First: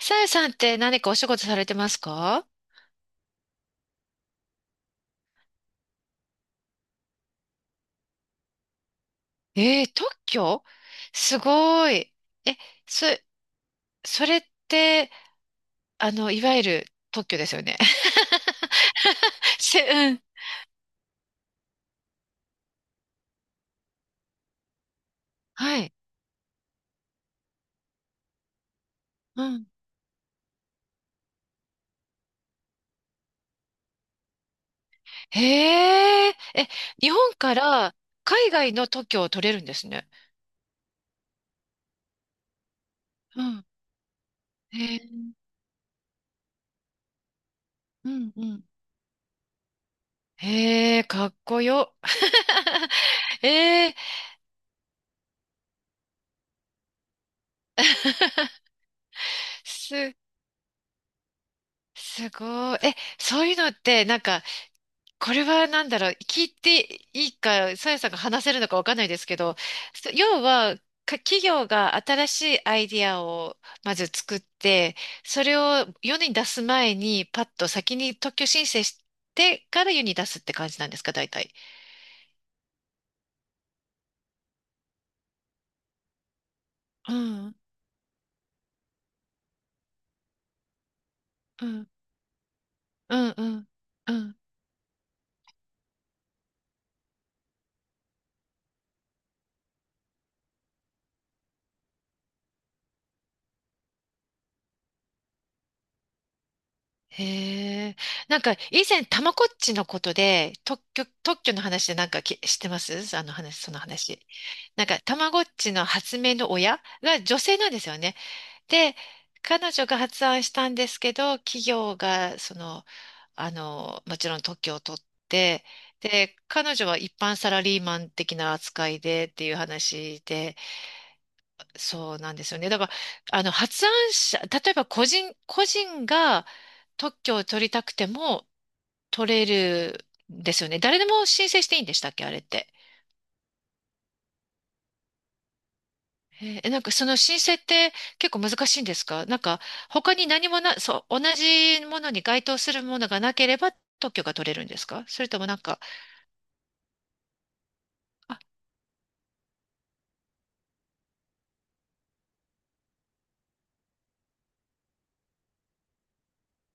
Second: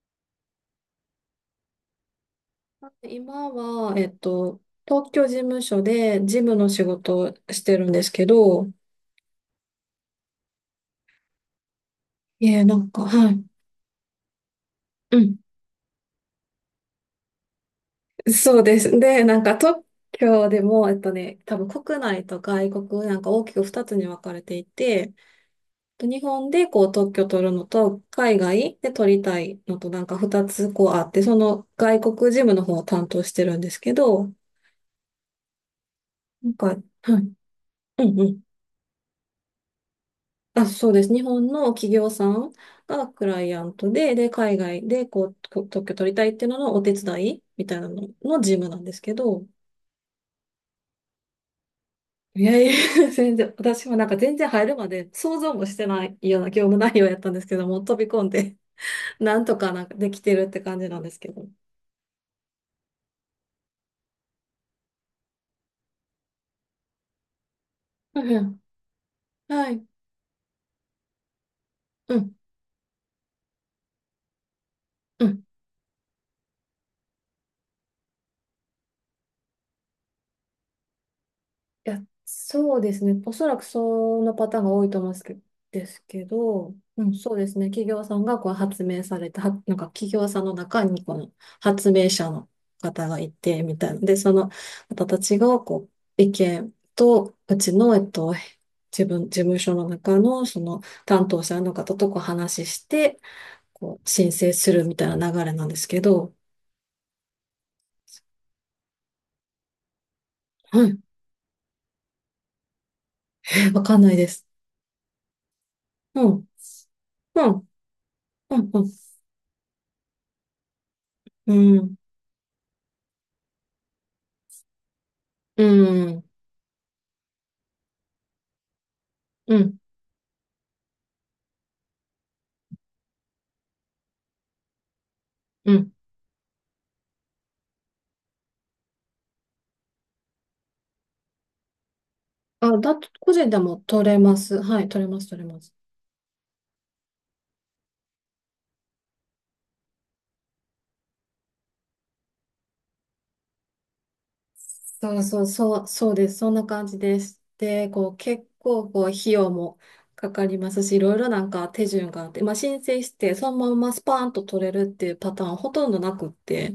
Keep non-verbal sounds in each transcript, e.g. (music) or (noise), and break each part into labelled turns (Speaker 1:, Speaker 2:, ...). Speaker 1: さやさんって何かお仕事されてますか？
Speaker 2: 今は、東京事務所で事務の仕事をしてるんですけど、
Speaker 1: えー、特許すごい。
Speaker 2: い
Speaker 1: え、
Speaker 2: え、なんか、
Speaker 1: そ、
Speaker 2: はい。
Speaker 1: それって、
Speaker 2: うん。
Speaker 1: いわゆる特許ですよね。
Speaker 2: そうです。で、なんか
Speaker 1: (laughs)
Speaker 2: 特
Speaker 1: うん。
Speaker 2: 許でも、多分国内と外国、なんか大きく2つに分かれていて、
Speaker 1: はい。
Speaker 2: 日本でこう特許取るのと、海外で取りた
Speaker 1: う
Speaker 2: い
Speaker 1: ん。
Speaker 2: のと、なんか2つこうあって、その外国事務の方を担当してるんですけど、
Speaker 1: へえ、
Speaker 2: なんか、
Speaker 1: え、
Speaker 2: はい。
Speaker 1: 日
Speaker 2: う
Speaker 1: 本から
Speaker 2: んうん。
Speaker 1: 海外の特許を取れるんですね。
Speaker 2: あ、そうです。日本の企業さんがクラ
Speaker 1: う
Speaker 2: イア
Speaker 1: ん。
Speaker 2: ントで、で、海
Speaker 1: へ
Speaker 2: 外で
Speaker 1: え、
Speaker 2: こう、特許取りたいっていうののお手伝いみたいなの
Speaker 1: うん
Speaker 2: の
Speaker 1: う
Speaker 2: 事
Speaker 1: ん。
Speaker 2: 務なんですけど、
Speaker 1: へえ、かっこよ。
Speaker 2: いやいや、(laughs) 全
Speaker 1: (laughs)
Speaker 2: 然、私
Speaker 1: えー、
Speaker 2: もなんか全然入るまで想像もしてないような業務内容やったんですけども、飛び込んで、(laughs) なんとかなんかで
Speaker 1: す、
Speaker 2: きてるって感じなんですけど。
Speaker 1: すごい。そういうのって、なんか、これはなんだろう、聞いていいか、さやさんが
Speaker 2: うんう
Speaker 1: 話せる
Speaker 2: ん、
Speaker 1: のかわかんないですけど、
Speaker 2: はい。
Speaker 1: 要は、企業が
Speaker 2: う
Speaker 1: 新
Speaker 2: ん。
Speaker 1: しいアイディアをまず作って、
Speaker 2: う
Speaker 1: そ
Speaker 2: ん。
Speaker 1: れを世に出す前に、パッと先に特許申請してから世に出すって感じなんですか、大体。
Speaker 2: いや、そうですね。おそらくそのパターンが多いと思うんですけど、う
Speaker 1: う
Speaker 2: ん、そうで
Speaker 1: ん、
Speaker 2: すね。企業さんがこう発明された、はなんか企業さんの中にこの
Speaker 1: うん、
Speaker 2: 発明者の方
Speaker 1: う
Speaker 2: がい
Speaker 1: ん、う
Speaker 2: て、
Speaker 1: ん、
Speaker 2: みたいな。
Speaker 1: う
Speaker 2: で、そ
Speaker 1: ん。
Speaker 2: の方たちがこう意見と、うちの、自分、事務所の中のその担当者の方とこう話して、こう申請するみたいな流れなんですけど、
Speaker 1: へえ。なんか、以前、たまこっちのことで、特
Speaker 2: はい、
Speaker 1: 許、特許の話でなんか知ってますあの話、その
Speaker 2: わかんない
Speaker 1: 話。
Speaker 2: です。
Speaker 1: なんか、たまごっちの発
Speaker 2: う
Speaker 1: 明
Speaker 2: ん、
Speaker 1: の親が女
Speaker 2: う
Speaker 1: 性な
Speaker 2: ん、
Speaker 1: んですよね。
Speaker 2: うん、うん、
Speaker 1: で、彼女が発案したんですけど、
Speaker 2: う
Speaker 1: 企業
Speaker 2: ん、
Speaker 1: が、もちろん特許を取っ
Speaker 2: う
Speaker 1: て、
Speaker 2: ん。
Speaker 1: で、彼女は一般サラリーマン的な扱いでっていう
Speaker 2: うん
Speaker 1: 話で、そうなんですよね。だから、発案者、例えば個人、個
Speaker 2: うん。
Speaker 1: 人が特許を取りたくても取れるんですよね。誰でも申請していいんでしたっけ、あれって。
Speaker 2: あ、だと、個人でも取れます。はい、取れます、取れます。
Speaker 1: なんかその申請って結構難しいんですか？なんか他に何もな、そう、同じものに該当するものがなければ特許が取れるんですか？
Speaker 2: そう
Speaker 1: それと
Speaker 2: そう、
Speaker 1: もなんか、
Speaker 2: そう、そうです。そんな感じです。で、こう、
Speaker 1: あ、
Speaker 2: 結構、こう、費用もかかりますし、いろいろなんか手順があって、まあ、申請して、そのままスパーンと取れるっていうパターンはほとんどなくって、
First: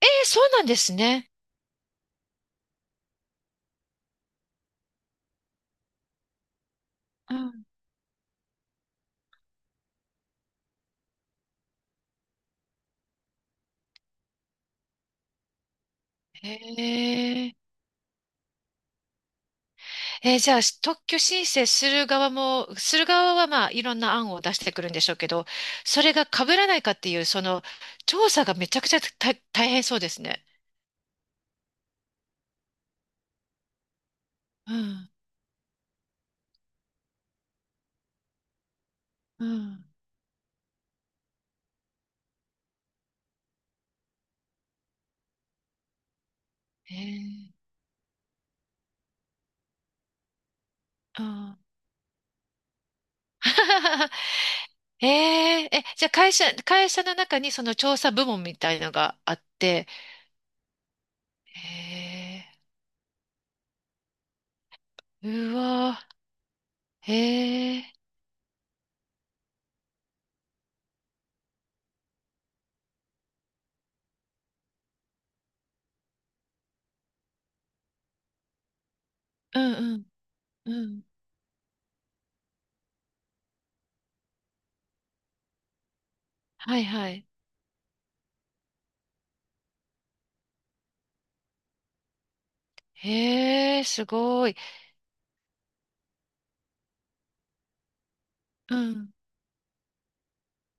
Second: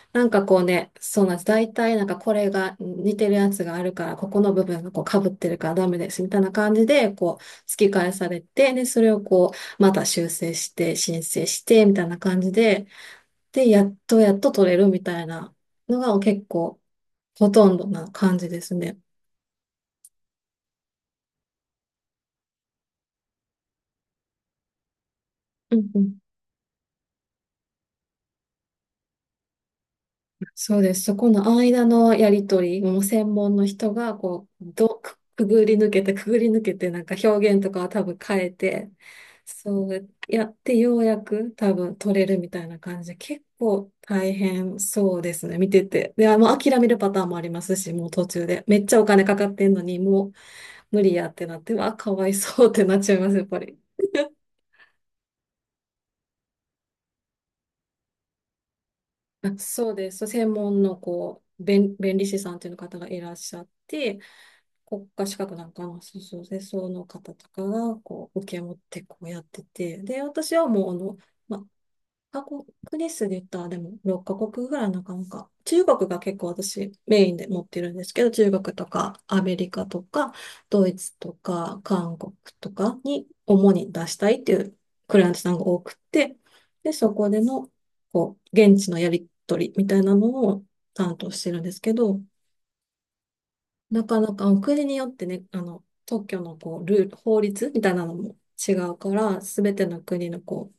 Speaker 1: え
Speaker 2: な
Speaker 1: ー
Speaker 2: ん
Speaker 1: そ
Speaker 2: か
Speaker 1: う
Speaker 2: こ
Speaker 1: な
Speaker 2: う
Speaker 1: んで
Speaker 2: ね、
Speaker 1: す
Speaker 2: そう
Speaker 1: ね。
Speaker 2: なんです。大体なんかこれが似てるやつがあるから、ここの部分がこう被ってるからダメです、みたいな感じで、
Speaker 1: う
Speaker 2: こう、
Speaker 1: ん、
Speaker 2: 突き返されて、で、それをこう、また修正して、申請して、みたいな感じで、で、やっとやっと取れるみたいなのが結構
Speaker 1: へ
Speaker 2: ほとんどな感じですね。
Speaker 1: えー。じゃあ、特許申請する側も、する側はまあ、いろんな案を出してくるんでしょうけど、
Speaker 2: うんう
Speaker 1: それ
Speaker 2: ん。
Speaker 1: が被らないかっていう、その、調査がめちゃくちゃ大変そうですね。
Speaker 2: そうです。そこの間のやりとり、もう専門の人がこう、
Speaker 1: うん、
Speaker 2: くぐり抜けて、くぐり抜けて、なんか表現とかは多分変えて、
Speaker 1: うん、
Speaker 2: そうやってようやく多分取れるみたいな感じで、結構大変そうですね、見てて。で、もう諦め
Speaker 1: え
Speaker 2: るパターンもあり
Speaker 1: ー、
Speaker 2: ますし、もう途中で。めっちゃお金かかってんのに、もう無理
Speaker 1: う
Speaker 2: やって
Speaker 1: ん。
Speaker 2: なって、わあ、かわいそうってなっちゃいます、やっぱり。
Speaker 1: (laughs) えー、じゃあ会社の中にその調査部門みたいのがあっ
Speaker 2: あ、
Speaker 1: て、
Speaker 2: そうです。専門のこう、弁理士
Speaker 1: え
Speaker 2: さんという方がいらっしゃって、国家資
Speaker 1: ー、う
Speaker 2: 格なんか
Speaker 1: わ
Speaker 2: の、そうそうで、その
Speaker 1: ー、
Speaker 2: 方とか
Speaker 1: え
Speaker 2: が、
Speaker 1: ー、
Speaker 2: こう、受け持ってこうやってて、で、私はもう、まカ国ですで言ったら、でも6カ国ぐらいなかなか。中国が結構私メインで持ってるんですけど、中国とかアメ
Speaker 1: う
Speaker 2: リ
Speaker 1: ん、
Speaker 2: カとか
Speaker 1: うん、
Speaker 2: ド
Speaker 1: う
Speaker 2: イ
Speaker 1: ん。
Speaker 2: ツとか韓国とかに主に出したいっていうクライアントさんが多くて、
Speaker 1: はい、
Speaker 2: で、
Speaker 1: は
Speaker 2: そ
Speaker 1: い。
Speaker 2: こでのこう現地のやり取りみたいなのを担当してるんですけど、
Speaker 1: えー、
Speaker 2: な
Speaker 1: す
Speaker 2: かなか、
Speaker 1: ごい。
Speaker 2: お国によってね、特許のこう、ルール、法律みたいなのも違
Speaker 1: う
Speaker 2: うか
Speaker 1: ん、
Speaker 2: ら、すべての国のこ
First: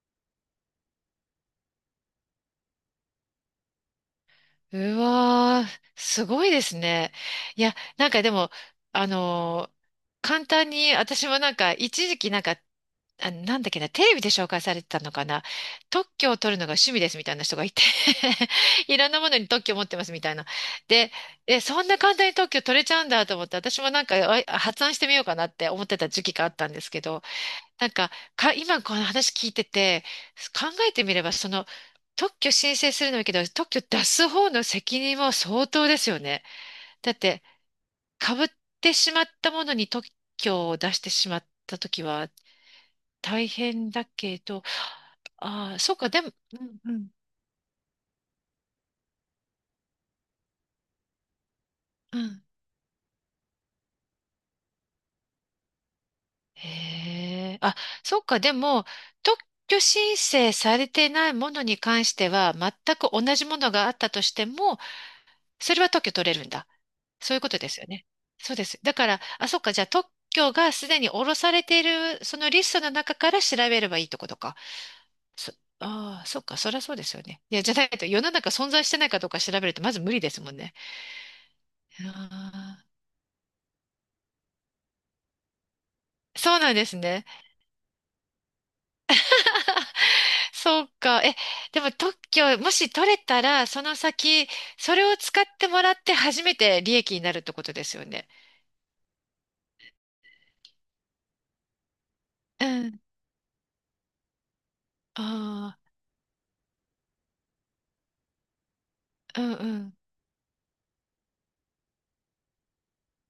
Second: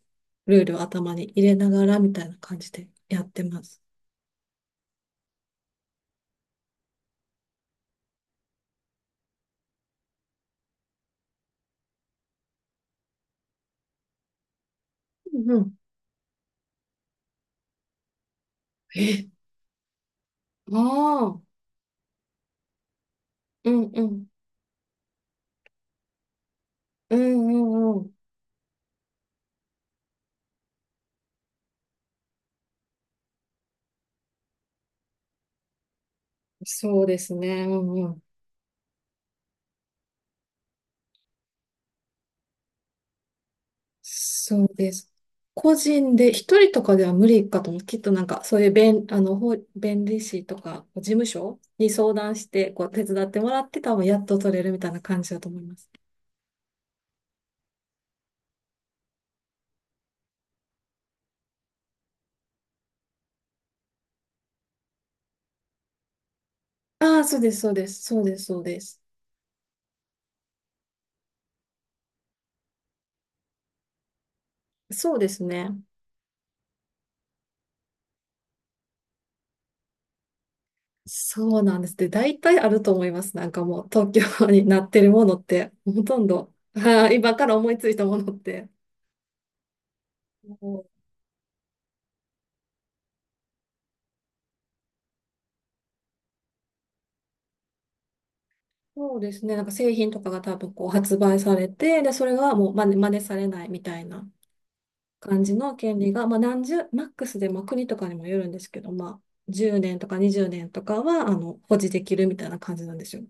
Speaker 2: う、ルールを頭に入れながらみたいな感じでやってます。
Speaker 1: うわー、すごいですね。いや、なんかでも、あのー簡単に、私もなんか、一時期なんか、あ、なんだっけな、テレビで紹介されてたのか
Speaker 2: う
Speaker 1: な、
Speaker 2: んうん。
Speaker 1: 特許を取るのが趣味ですみたいな人がいて (laughs) いろんな
Speaker 2: え、
Speaker 1: ものに特許を持ってますみたいな。で、
Speaker 2: ああ、
Speaker 1: そんな簡単に特許取れちゃうんだと思って、
Speaker 2: う
Speaker 1: 私も
Speaker 2: んう
Speaker 1: なんか
Speaker 2: ん。
Speaker 1: 発案してみようかなって思ってた時期があったんですけ
Speaker 2: う
Speaker 1: ど、
Speaker 2: んう
Speaker 1: なん
Speaker 2: んう
Speaker 1: か、
Speaker 2: ん。
Speaker 1: 今この話聞いてて、考えてみれば、その、特許申請するのもいいけど、特許出す方の責任も相当ですよね。
Speaker 2: そう
Speaker 1: だっ
Speaker 2: です
Speaker 1: て、
Speaker 2: ね。うんうん。
Speaker 1: 被ってしまったものに特許を出してしまったときは大変だけど、
Speaker 2: そうです。
Speaker 1: あ
Speaker 2: 個
Speaker 1: あ、そうか、
Speaker 2: 人
Speaker 1: で
Speaker 2: で、
Speaker 1: も、う
Speaker 2: 一人
Speaker 1: ん
Speaker 2: と
Speaker 1: う
Speaker 2: かで
Speaker 1: ん、
Speaker 2: は無理かと思う。きっとなんか、そういう弁、あの、法弁理士とか、事務所に相
Speaker 1: う
Speaker 2: 談
Speaker 1: ん。
Speaker 2: して、こう、手伝ってもらって、多分やっと取れるみたいな感じだと思います。
Speaker 1: へえ、あ、そうか、でも、特許申請されてないものに関しては、全く同じものがあったとしても、それは特許取れるんだ。
Speaker 2: ああ、
Speaker 1: そう
Speaker 2: そ
Speaker 1: い
Speaker 2: う
Speaker 1: うこ
Speaker 2: で
Speaker 1: と
Speaker 2: す、
Speaker 1: で
Speaker 2: そう
Speaker 1: すよ
Speaker 2: です、
Speaker 1: ね。
Speaker 2: そうです、
Speaker 1: そう
Speaker 2: そう
Speaker 1: です。
Speaker 2: で
Speaker 1: だ
Speaker 2: す。
Speaker 1: から、あ、そっか、じゃあ特許がすでに下ろされている、そのリストの中から調べればいいとことか。
Speaker 2: そうです
Speaker 1: そ、
Speaker 2: ね。
Speaker 1: ああ、そっか、そりゃそうですよね。いや、じゃないと世の中存在してないかどうか調べるとまず無理ですもんね。
Speaker 2: そうなんです。で、
Speaker 1: あ
Speaker 2: 大体ある
Speaker 1: あ、
Speaker 2: と思います。なんかもう、東京になってるものって、ほとんど、
Speaker 1: そうな
Speaker 2: (laughs)
Speaker 1: んです
Speaker 2: はい
Speaker 1: ね。
Speaker 2: 今から思いついたものって。
Speaker 1: (laughs)
Speaker 2: そ
Speaker 1: そ
Speaker 2: う
Speaker 1: うか。でも特許、もし取れたら、その先、それを使ってもらって初めて利益になるってことですよね。
Speaker 2: そうですね。なんか製品とかが多分こう発売されて、で、それが
Speaker 1: う
Speaker 2: もう
Speaker 1: ん。
Speaker 2: 真似されないみたいな感じ
Speaker 1: あ
Speaker 2: の権利が、まあ何十、マックスで、まあ国とかにもよるんですけど、まあ
Speaker 1: あ、うんう
Speaker 2: 10
Speaker 1: ん。
Speaker 2: 年とか20年とかは、保持できるみたいな感じなんですよ。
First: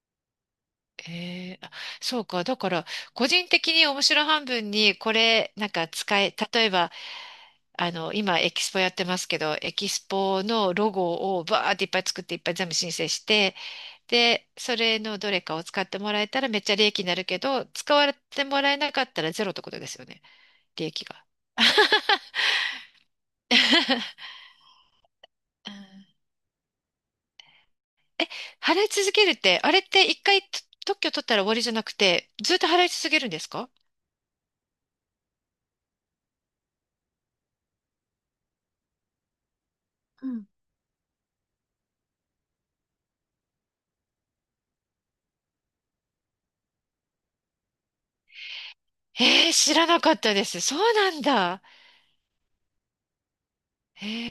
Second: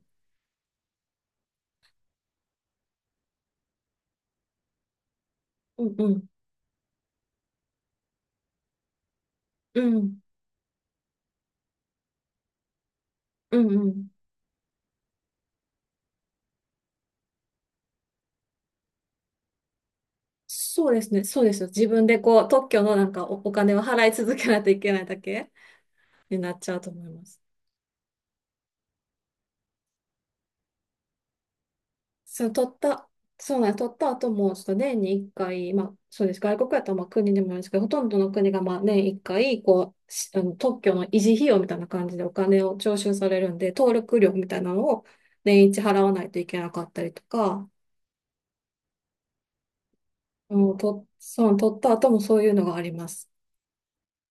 Speaker 1: ええあ、そうか。だから、個人的に面白半分に、これ、なん
Speaker 2: う
Speaker 1: か
Speaker 2: んう
Speaker 1: 使
Speaker 2: ん。
Speaker 1: え、例えば、今、エキスポやってますけど、エ
Speaker 2: う
Speaker 1: キス
Speaker 2: ん。
Speaker 1: ポのロゴをバーっていっぱい作って、いっぱい全部申請して、
Speaker 2: うんうん。
Speaker 1: で、それのどれかを使ってもらえたらめっちゃ利益になるけど、使われてもらえなかったらゼロってことですよね。利
Speaker 2: そうで
Speaker 1: 益
Speaker 2: すね、
Speaker 1: が。
Speaker 2: そうですよ。自分でこう、特許のなんかお金を払い
Speaker 1: (laughs)
Speaker 2: 続けないといけないだけ
Speaker 1: うん、
Speaker 2: になっちゃうと思います。
Speaker 1: え、払い続けるって、あれって一回と特許取ったら終わりじゃなくて、
Speaker 2: その
Speaker 1: ずっと
Speaker 2: 取っ
Speaker 1: 払い続
Speaker 2: た、
Speaker 1: けるんです
Speaker 2: そうな
Speaker 1: か？
Speaker 2: んです、取った後も、ちょっと年に1回、まあ、そうです。外国やったらまあ国でもあるんですけど、ほとんどの国がまあ年1回、こう、あの特許の維持費用みたいな感じでお金を徴収されるんで、登録料みたいなのを年一払わないといけなかったりとか、
Speaker 1: えー、知らなかったです。
Speaker 2: う
Speaker 1: そ
Speaker 2: ん、
Speaker 1: う
Speaker 2: と、
Speaker 1: なん
Speaker 2: そう、
Speaker 1: だ。
Speaker 2: 取った後もそういうのがあります。
Speaker 1: えー、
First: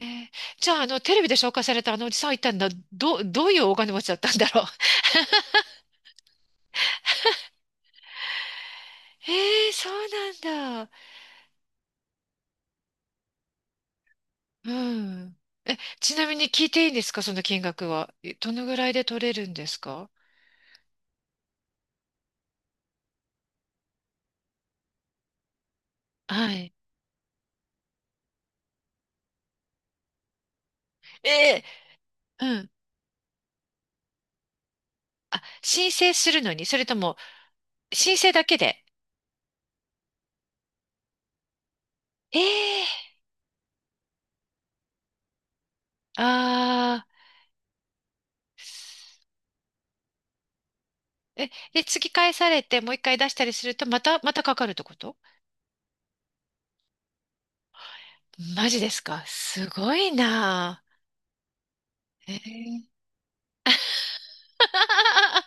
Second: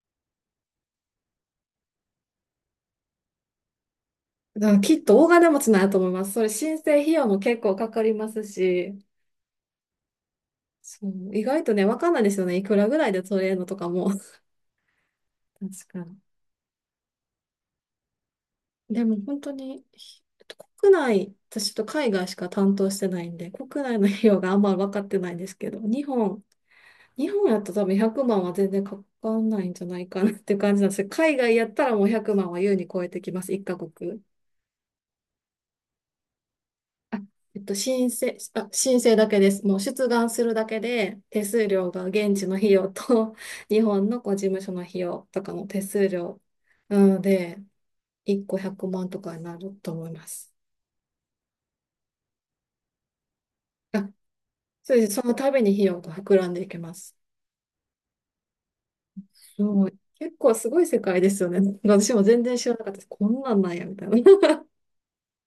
Speaker 1: じゃあ、テレビで紹介されたあのおじさんは一体どういうお金持ちだったんだろう。
Speaker 2: だからきっと大金持ちなんやと思います。それ申請費用も結構かかりますし、
Speaker 1: (laughs) えー、そうなんだ。
Speaker 2: そう、意外とね、わかんないですよね。いくらぐらいで取れるのとかも。(laughs)
Speaker 1: うん。
Speaker 2: 確か
Speaker 1: ち
Speaker 2: に。
Speaker 1: なみに聞いていいんですか、その金額は。えどのぐらい
Speaker 2: で
Speaker 1: で
Speaker 2: も
Speaker 1: 取れ
Speaker 2: 本
Speaker 1: る
Speaker 2: 当
Speaker 1: んです
Speaker 2: に、
Speaker 1: か？
Speaker 2: ひえっと国内、私ちょっと海外しか担当してないんで、国内の費用があんまり分かってないんですけど、
Speaker 1: はい。
Speaker 2: 日本やったら多分100万は全然かかんないんじゃないかなっていう感じなんですけど、海外
Speaker 1: え
Speaker 2: やったらもう100
Speaker 1: ー、
Speaker 2: 万
Speaker 1: う
Speaker 2: は
Speaker 1: ん。
Speaker 2: 優に超えてきます、一カ国。
Speaker 1: あ、申請するのに、それとも、
Speaker 2: あ
Speaker 1: 申請だけで。
Speaker 2: 申請だけです。もう出願するだけで、手数料が現
Speaker 1: え
Speaker 2: 地の費
Speaker 1: え
Speaker 2: 用
Speaker 1: ー、
Speaker 2: と、(laughs) 日本のこう事務所の費用とかの手数料な
Speaker 1: ああ
Speaker 2: ので、1個100万とかになると思います。
Speaker 1: え、で、次返されて、もう一回出したりすると、ま
Speaker 2: あ、
Speaker 1: た、またかかるって
Speaker 2: そ
Speaker 1: こ
Speaker 2: うです。
Speaker 1: と？
Speaker 2: その度に費用が膨らんでいきます。
Speaker 1: マジですか？
Speaker 2: す
Speaker 1: す
Speaker 2: ごい。
Speaker 1: ごい
Speaker 2: 結構すご
Speaker 1: な
Speaker 2: い世界ですよね。(laughs) 私も
Speaker 1: ぁ。え
Speaker 2: 全然知らなかったで
Speaker 1: ー
Speaker 2: す。こんなんなんや、みたいな。(laughs)
Speaker 1: (laughs)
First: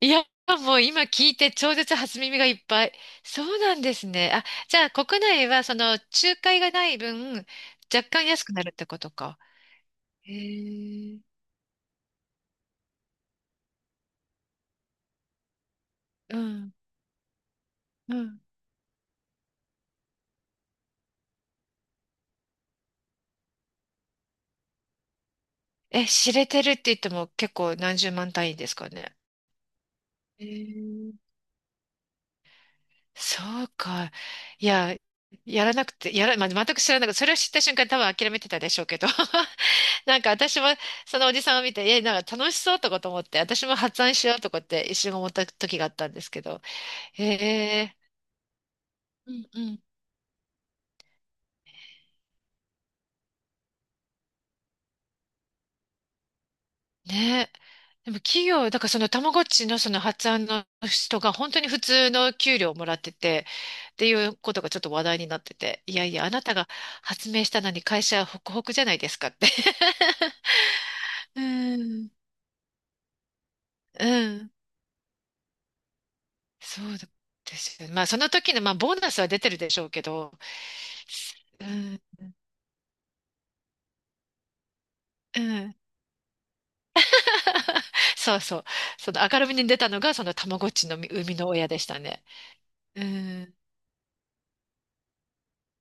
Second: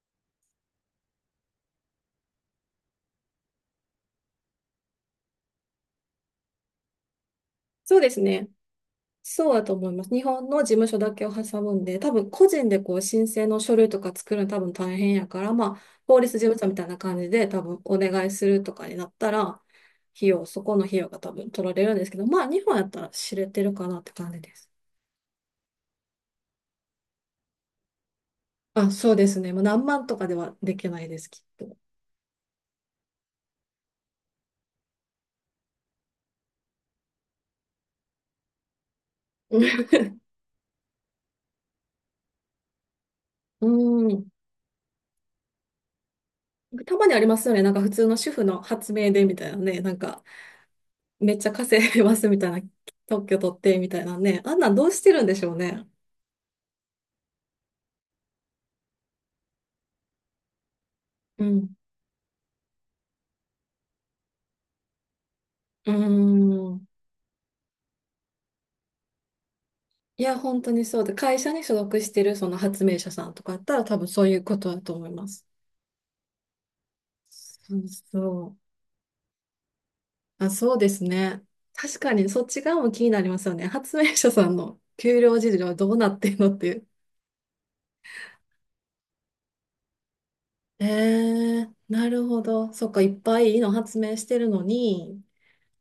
Speaker 1: いや、もう今聞いて超絶初耳がいっぱい。そうなんですね。あ、じゃあ国内はその仲介がない分、
Speaker 2: そう
Speaker 1: 若
Speaker 2: です
Speaker 1: 干安
Speaker 2: ね。
Speaker 1: くなるってことか。
Speaker 2: そうだと思います。日
Speaker 1: へ
Speaker 2: 本の事務所だ
Speaker 1: え。
Speaker 2: けを挟むんで、多分個人でこう申請の書類とか作るの多分大変やから、まあ、法律
Speaker 1: う
Speaker 2: 事務所
Speaker 1: ん、
Speaker 2: みたいな感じで多分お
Speaker 1: う
Speaker 2: 願い
Speaker 1: ん。
Speaker 2: するとかになったら、費用、そこの費用が多分取られるんですけど、まあ、日本やったら知れてるかなって感じです。
Speaker 1: 知れてるって言っても結構何十万単位ですか
Speaker 2: あ、そう
Speaker 1: ね。
Speaker 2: ですね。もう何万とかで
Speaker 1: へ
Speaker 2: はできない
Speaker 1: え。
Speaker 2: です、きっと。
Speaker 1: そうか。いや、やらなくて、やら、まあ、全く知らなくて、それを知った瞬間多分諦めてたでしょうけど。(laughs) なんか
Speaker 2: (laughs)
Speaker 1: 私もそのおじさんを見て、なんか楽しそうとかと思って、私
Speaker 2: う
Speaker 1: も発案し
Speaker 2: ん。
Speaker 1: ようとかって一瞬思った時があったんですけど、
Speaker 2: たまにあ
Speaker 1: へ
Speaker 2: りますよね。なんか普
Speaker 1: え、
Speaker 2: 通の主婦の発明で
Speaker 1: う
Speaker 2: みた
Speaker 1: ん
Speaker 2: いな
Speaker 1: う
Speaker 2: ね。
Speaker 1: ん。
Speaker 2: なんか、めっちゃ稼いでますみたいな、特許取ってみたいなね。あんなんどうしてるんでしょうね。
Speaker 1: ね、でも企業、だからそのたまごっちのその発案の人が
Speaker 2: う
Speaker 1: 本当に
Speaker 2: ん。
Speaker 1: 普通の給料をもらってて、っていうことがちょっと話題になってて、
Speaker 2: うー
Speaker 1: いやいや、あなたが
Speaker 2: ん。
Speaker 1: 発明したのに会社はホクホクじゃないですかって。
Speaker 2: いや、本当にそうで、
Speaker 1: (laughs)
Speaker 2: 会
Speaker 1: う
Speaker 2: 社に所属し
Speaker 1: ん。
Speaker 2: てるその発明者さんとかだったら多
Speaker 1: (laughs) う
Speaker 2: 分そういう
Speaker 1: ん、
Speaker 2: ことだと思います。
Speaker 1: そうで
Speaker 2: そ
Speaker 1: す
Speaker 2: う
Speaker 1: よね。まあその
Speaker 2: そ
Speaker 1: 時
Speaker 2: う。
Speaker 1: の、まあボーナスは出てるでしょうけど、
Speaker 2: あ、そうですね。
Speaker 1: う
Speaker 2: 確
Speaker 1: ん、
Speaker 2: かにそっち側も気になりますよね。発明者さんの給料
Speaker 1: う
Speaker 2: 事情は
Speaker 1: ん。
Speaker 2: どうなってるのっていう。
Speaker 1: (laughs) そうそう。その明るみに出たのが、そのたまごっちの生みの親でした
Speaker 2: な
Speaker 1: ね。
Speaker 2: るほど。そっか、
Speaker 1: う
Speaker 2: いっぱい
Speaker 1: ん。
Speaker 2: いいの発明してるのに、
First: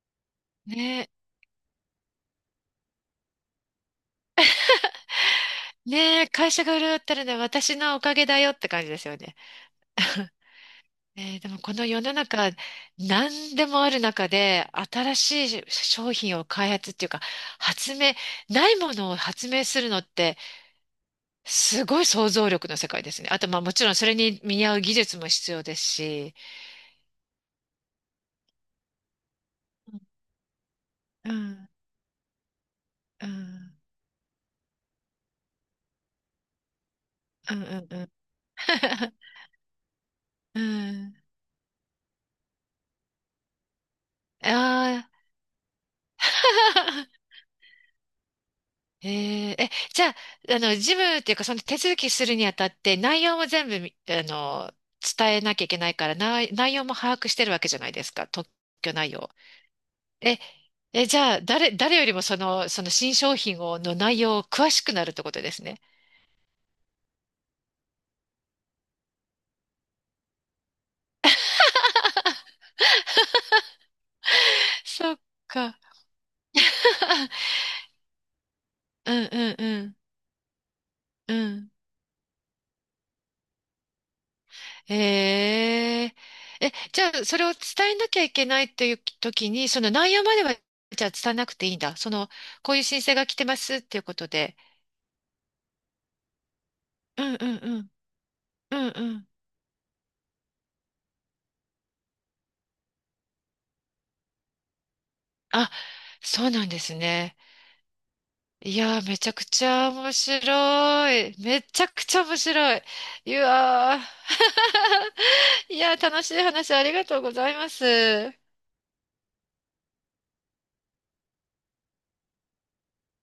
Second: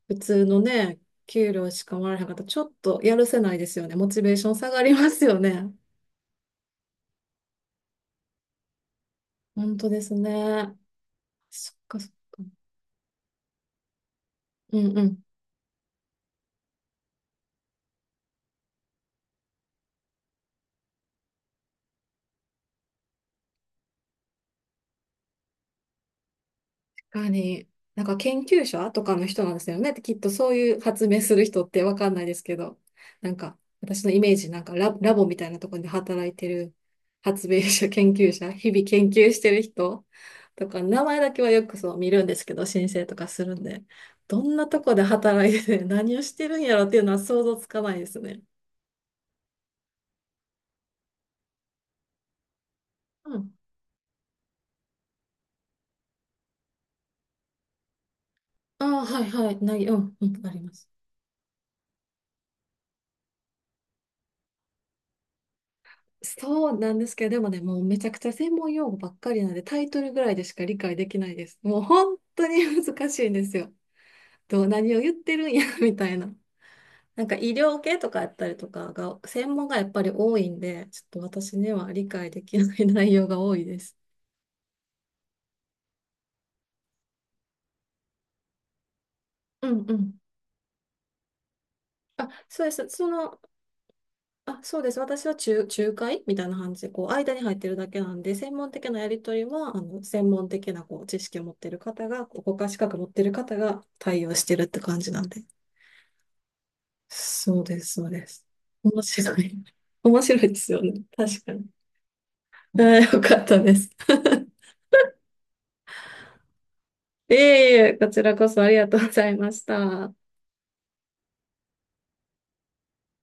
Speaker 2: 普通のね、
Speaker 1: ねえ、
Speaker 2: 給料しかもらえへんかったら、ちょっとやるせないですよね。モチベーション下がりますよね。
Speaker 1: ねえ、会社が潤ったるのは私のおかげだよって感じですよね。
Speaker 2: 本当です
Speaker 1: (laughs)
Speaker 2: ね。
Speaker 1: えーでも
Speaker 2: そ
Speaker 1: こ
Speaker 2: っ
Speaker 1: の
Speaker 2: か
Speaker 1: 世
Speaker 2: そっ
Speaker 1: の中
Speaker 2: か。
Speaker 1: 何でもある中で
Speaker 2: うんう
Speaker 1: 新
Speaker 2: ん。
Speaker 1: しい商品を開発っていうか発明、ないものを発明するのってすごい想像力の世界ですね。あとまあもちろんそれに見合う技術も必要ですし。
Speaker 2: かに、なんか研究者とかの人なんですよね。きっとそういう発明
Speaker 1: う
Speaker 2: する人っ
Speaker 1: ん
Speaker 2: てわかんないですけど、
Speaker 1: うん
Speaker 2: な
Speaker 1: う
Speaker 2: んか
Speaker 1: ん
Speaker 2: 私のイメージ、なんかラボみたいなところで働いてる発
Speaker 1: う
Speaker 2: 明
Speaker 1: んうん
Speaker 2: 者、
Speaker 1: うん。
Speaker 2: 研究者、日々研
Speaker 1: (laughs)
Speaker 2: 究してる人
Speaker 1: う
Speaker 2: とか、名
Speaker 1: ん。
Speaker 2: 前だけはよくそう見るんですけど、申請とかするんで、どんなとこで
Speaker 1: ああ
Speaker 2: 働いてて (laughs) 何をしてるんやろっていうのは
Speaker 1: (laughs)
Speaker 2: 想像つかないですね。
Speaker 1: えええ、じゃあ、事務っていうか、その手続きするにあたって、内
Speaker 2: う
Speaker 1: 容も
Speaker 2: ん。
Speaker 1: 全部み、あの、伝えなきゃいけないから、内容も把握してるわけじゃないですか、特
Speaker 2: あ
Speaker 1: 許
Speaker 2: あ、
Speaker 1: 内
Speaker 2: はい
Speaker 1: 容。
Speaker 2: はい。ない、うん、う
Speaker 1: え、
Speaker 2: ん、あります。
Speaker 1: じゃあ、誰よりもその新商品を、の内容を詳しくなるってことですね。
Speaker 2: そうなんですけど、でもね、もうめちゃくちゃ専門用語ばっかりなんで、タイトルぐらいでしか理解できないです。もう本当に難しいんですよ。
Speaker 1: (laughs)
Speaker 2: 何を
Speaker 1: そ
Speaker 2: 言っ
Speaker 1: っ
Speaker 2: てるんや
Speaker 1: か。
Speaker 2: (laughs) みたいな。なんか医
Speaker 1: (laughs)
Speaker 2: 療系とかやったりとか
Speaker 1: う
Speaker 2: が、
Speaker 1: んう
Speaker 2: 専
Speaker 1: ん
Speaker 2: 門が
Speaker 1: う
Speaker 2: やっ
Speaker 1: ん。
Speaker 2: ぱり多いんで、ちょっ
Speaker 1: う
Speaker 2: と私に
Speaker 1: ん。
Speaker 2: は理解できない内容が多いです。
Speaker 1: へえ。じゃあ、それを伝えなきゃいけないという時
Speaker 2: う
Speaker 1: に、そ
Speaker 2: ん
Speaker 1: の
Speaker 2: う
Speaker 1: 内
Speaker 2: ん。
Speaker 1: 容までは、じゃあ伝えなくていいんだ。そ
Speaker 2: あ、
Speaker 1: の、
Speaker 2: そうで
Speaker 1: こういう
Speaker 2: す。
Speaker 1: 申請が来てますっていうことで。
Speaker 2: そうです。私は仲介みたいな感じで、こう、
Speaker 1: う
Speaker 2: 間
Speaker 1: ん
Speaker 2: に
Speaker 1: う
Speaker 2: 入っ
Speaker 1: ん
Speaker 2: てる
Speaker 1: う
Speaker 2: だ
Speaker 1: ん。
Speaker 2: けなんで、専門
Speaker 1: うん
Speaker 2: 的なや
Speaker 1: う
Speaker 2: り
Speaker 1: ん。
Speaker 2: 取りは、専門的な、こう、知識を持ってる方が、こう国家資格持ってる方が対応してるって感じなんで。
Speaker 1: あ、そうなんですね。
Speaker 2: そうです、そうです。
Speaker 1: いや
Speaker 2: 面
Speaker 1: ー、めちゃ
Speaker 2: 白
Speaker 1: く
Speaker 2: い。
Speaker 1: ちゃ
Speaker 2: (laughs)
Speaker 1: 面
Speaker 2: 面白いですよね。
Speaker 1: 白い。
Speaker 2: 確か
Speaker 1: め
Speaker 2: に。
Speaker 1: ちゃくちゃ面白い。
Speaker 2: よ
Speaker 1: い
Speaker 2: かったです。
Speaker 1: や
Speaker 2: (laughs)
Speaker 1: ー。(laughs) いやー、楽しい話ありがとうご
Speaker 2: い
Speaker 1: ざいま
Speaker 2: えいえ、こちら
Speaker 1: す。
Speaker 2: こそありがとうございました。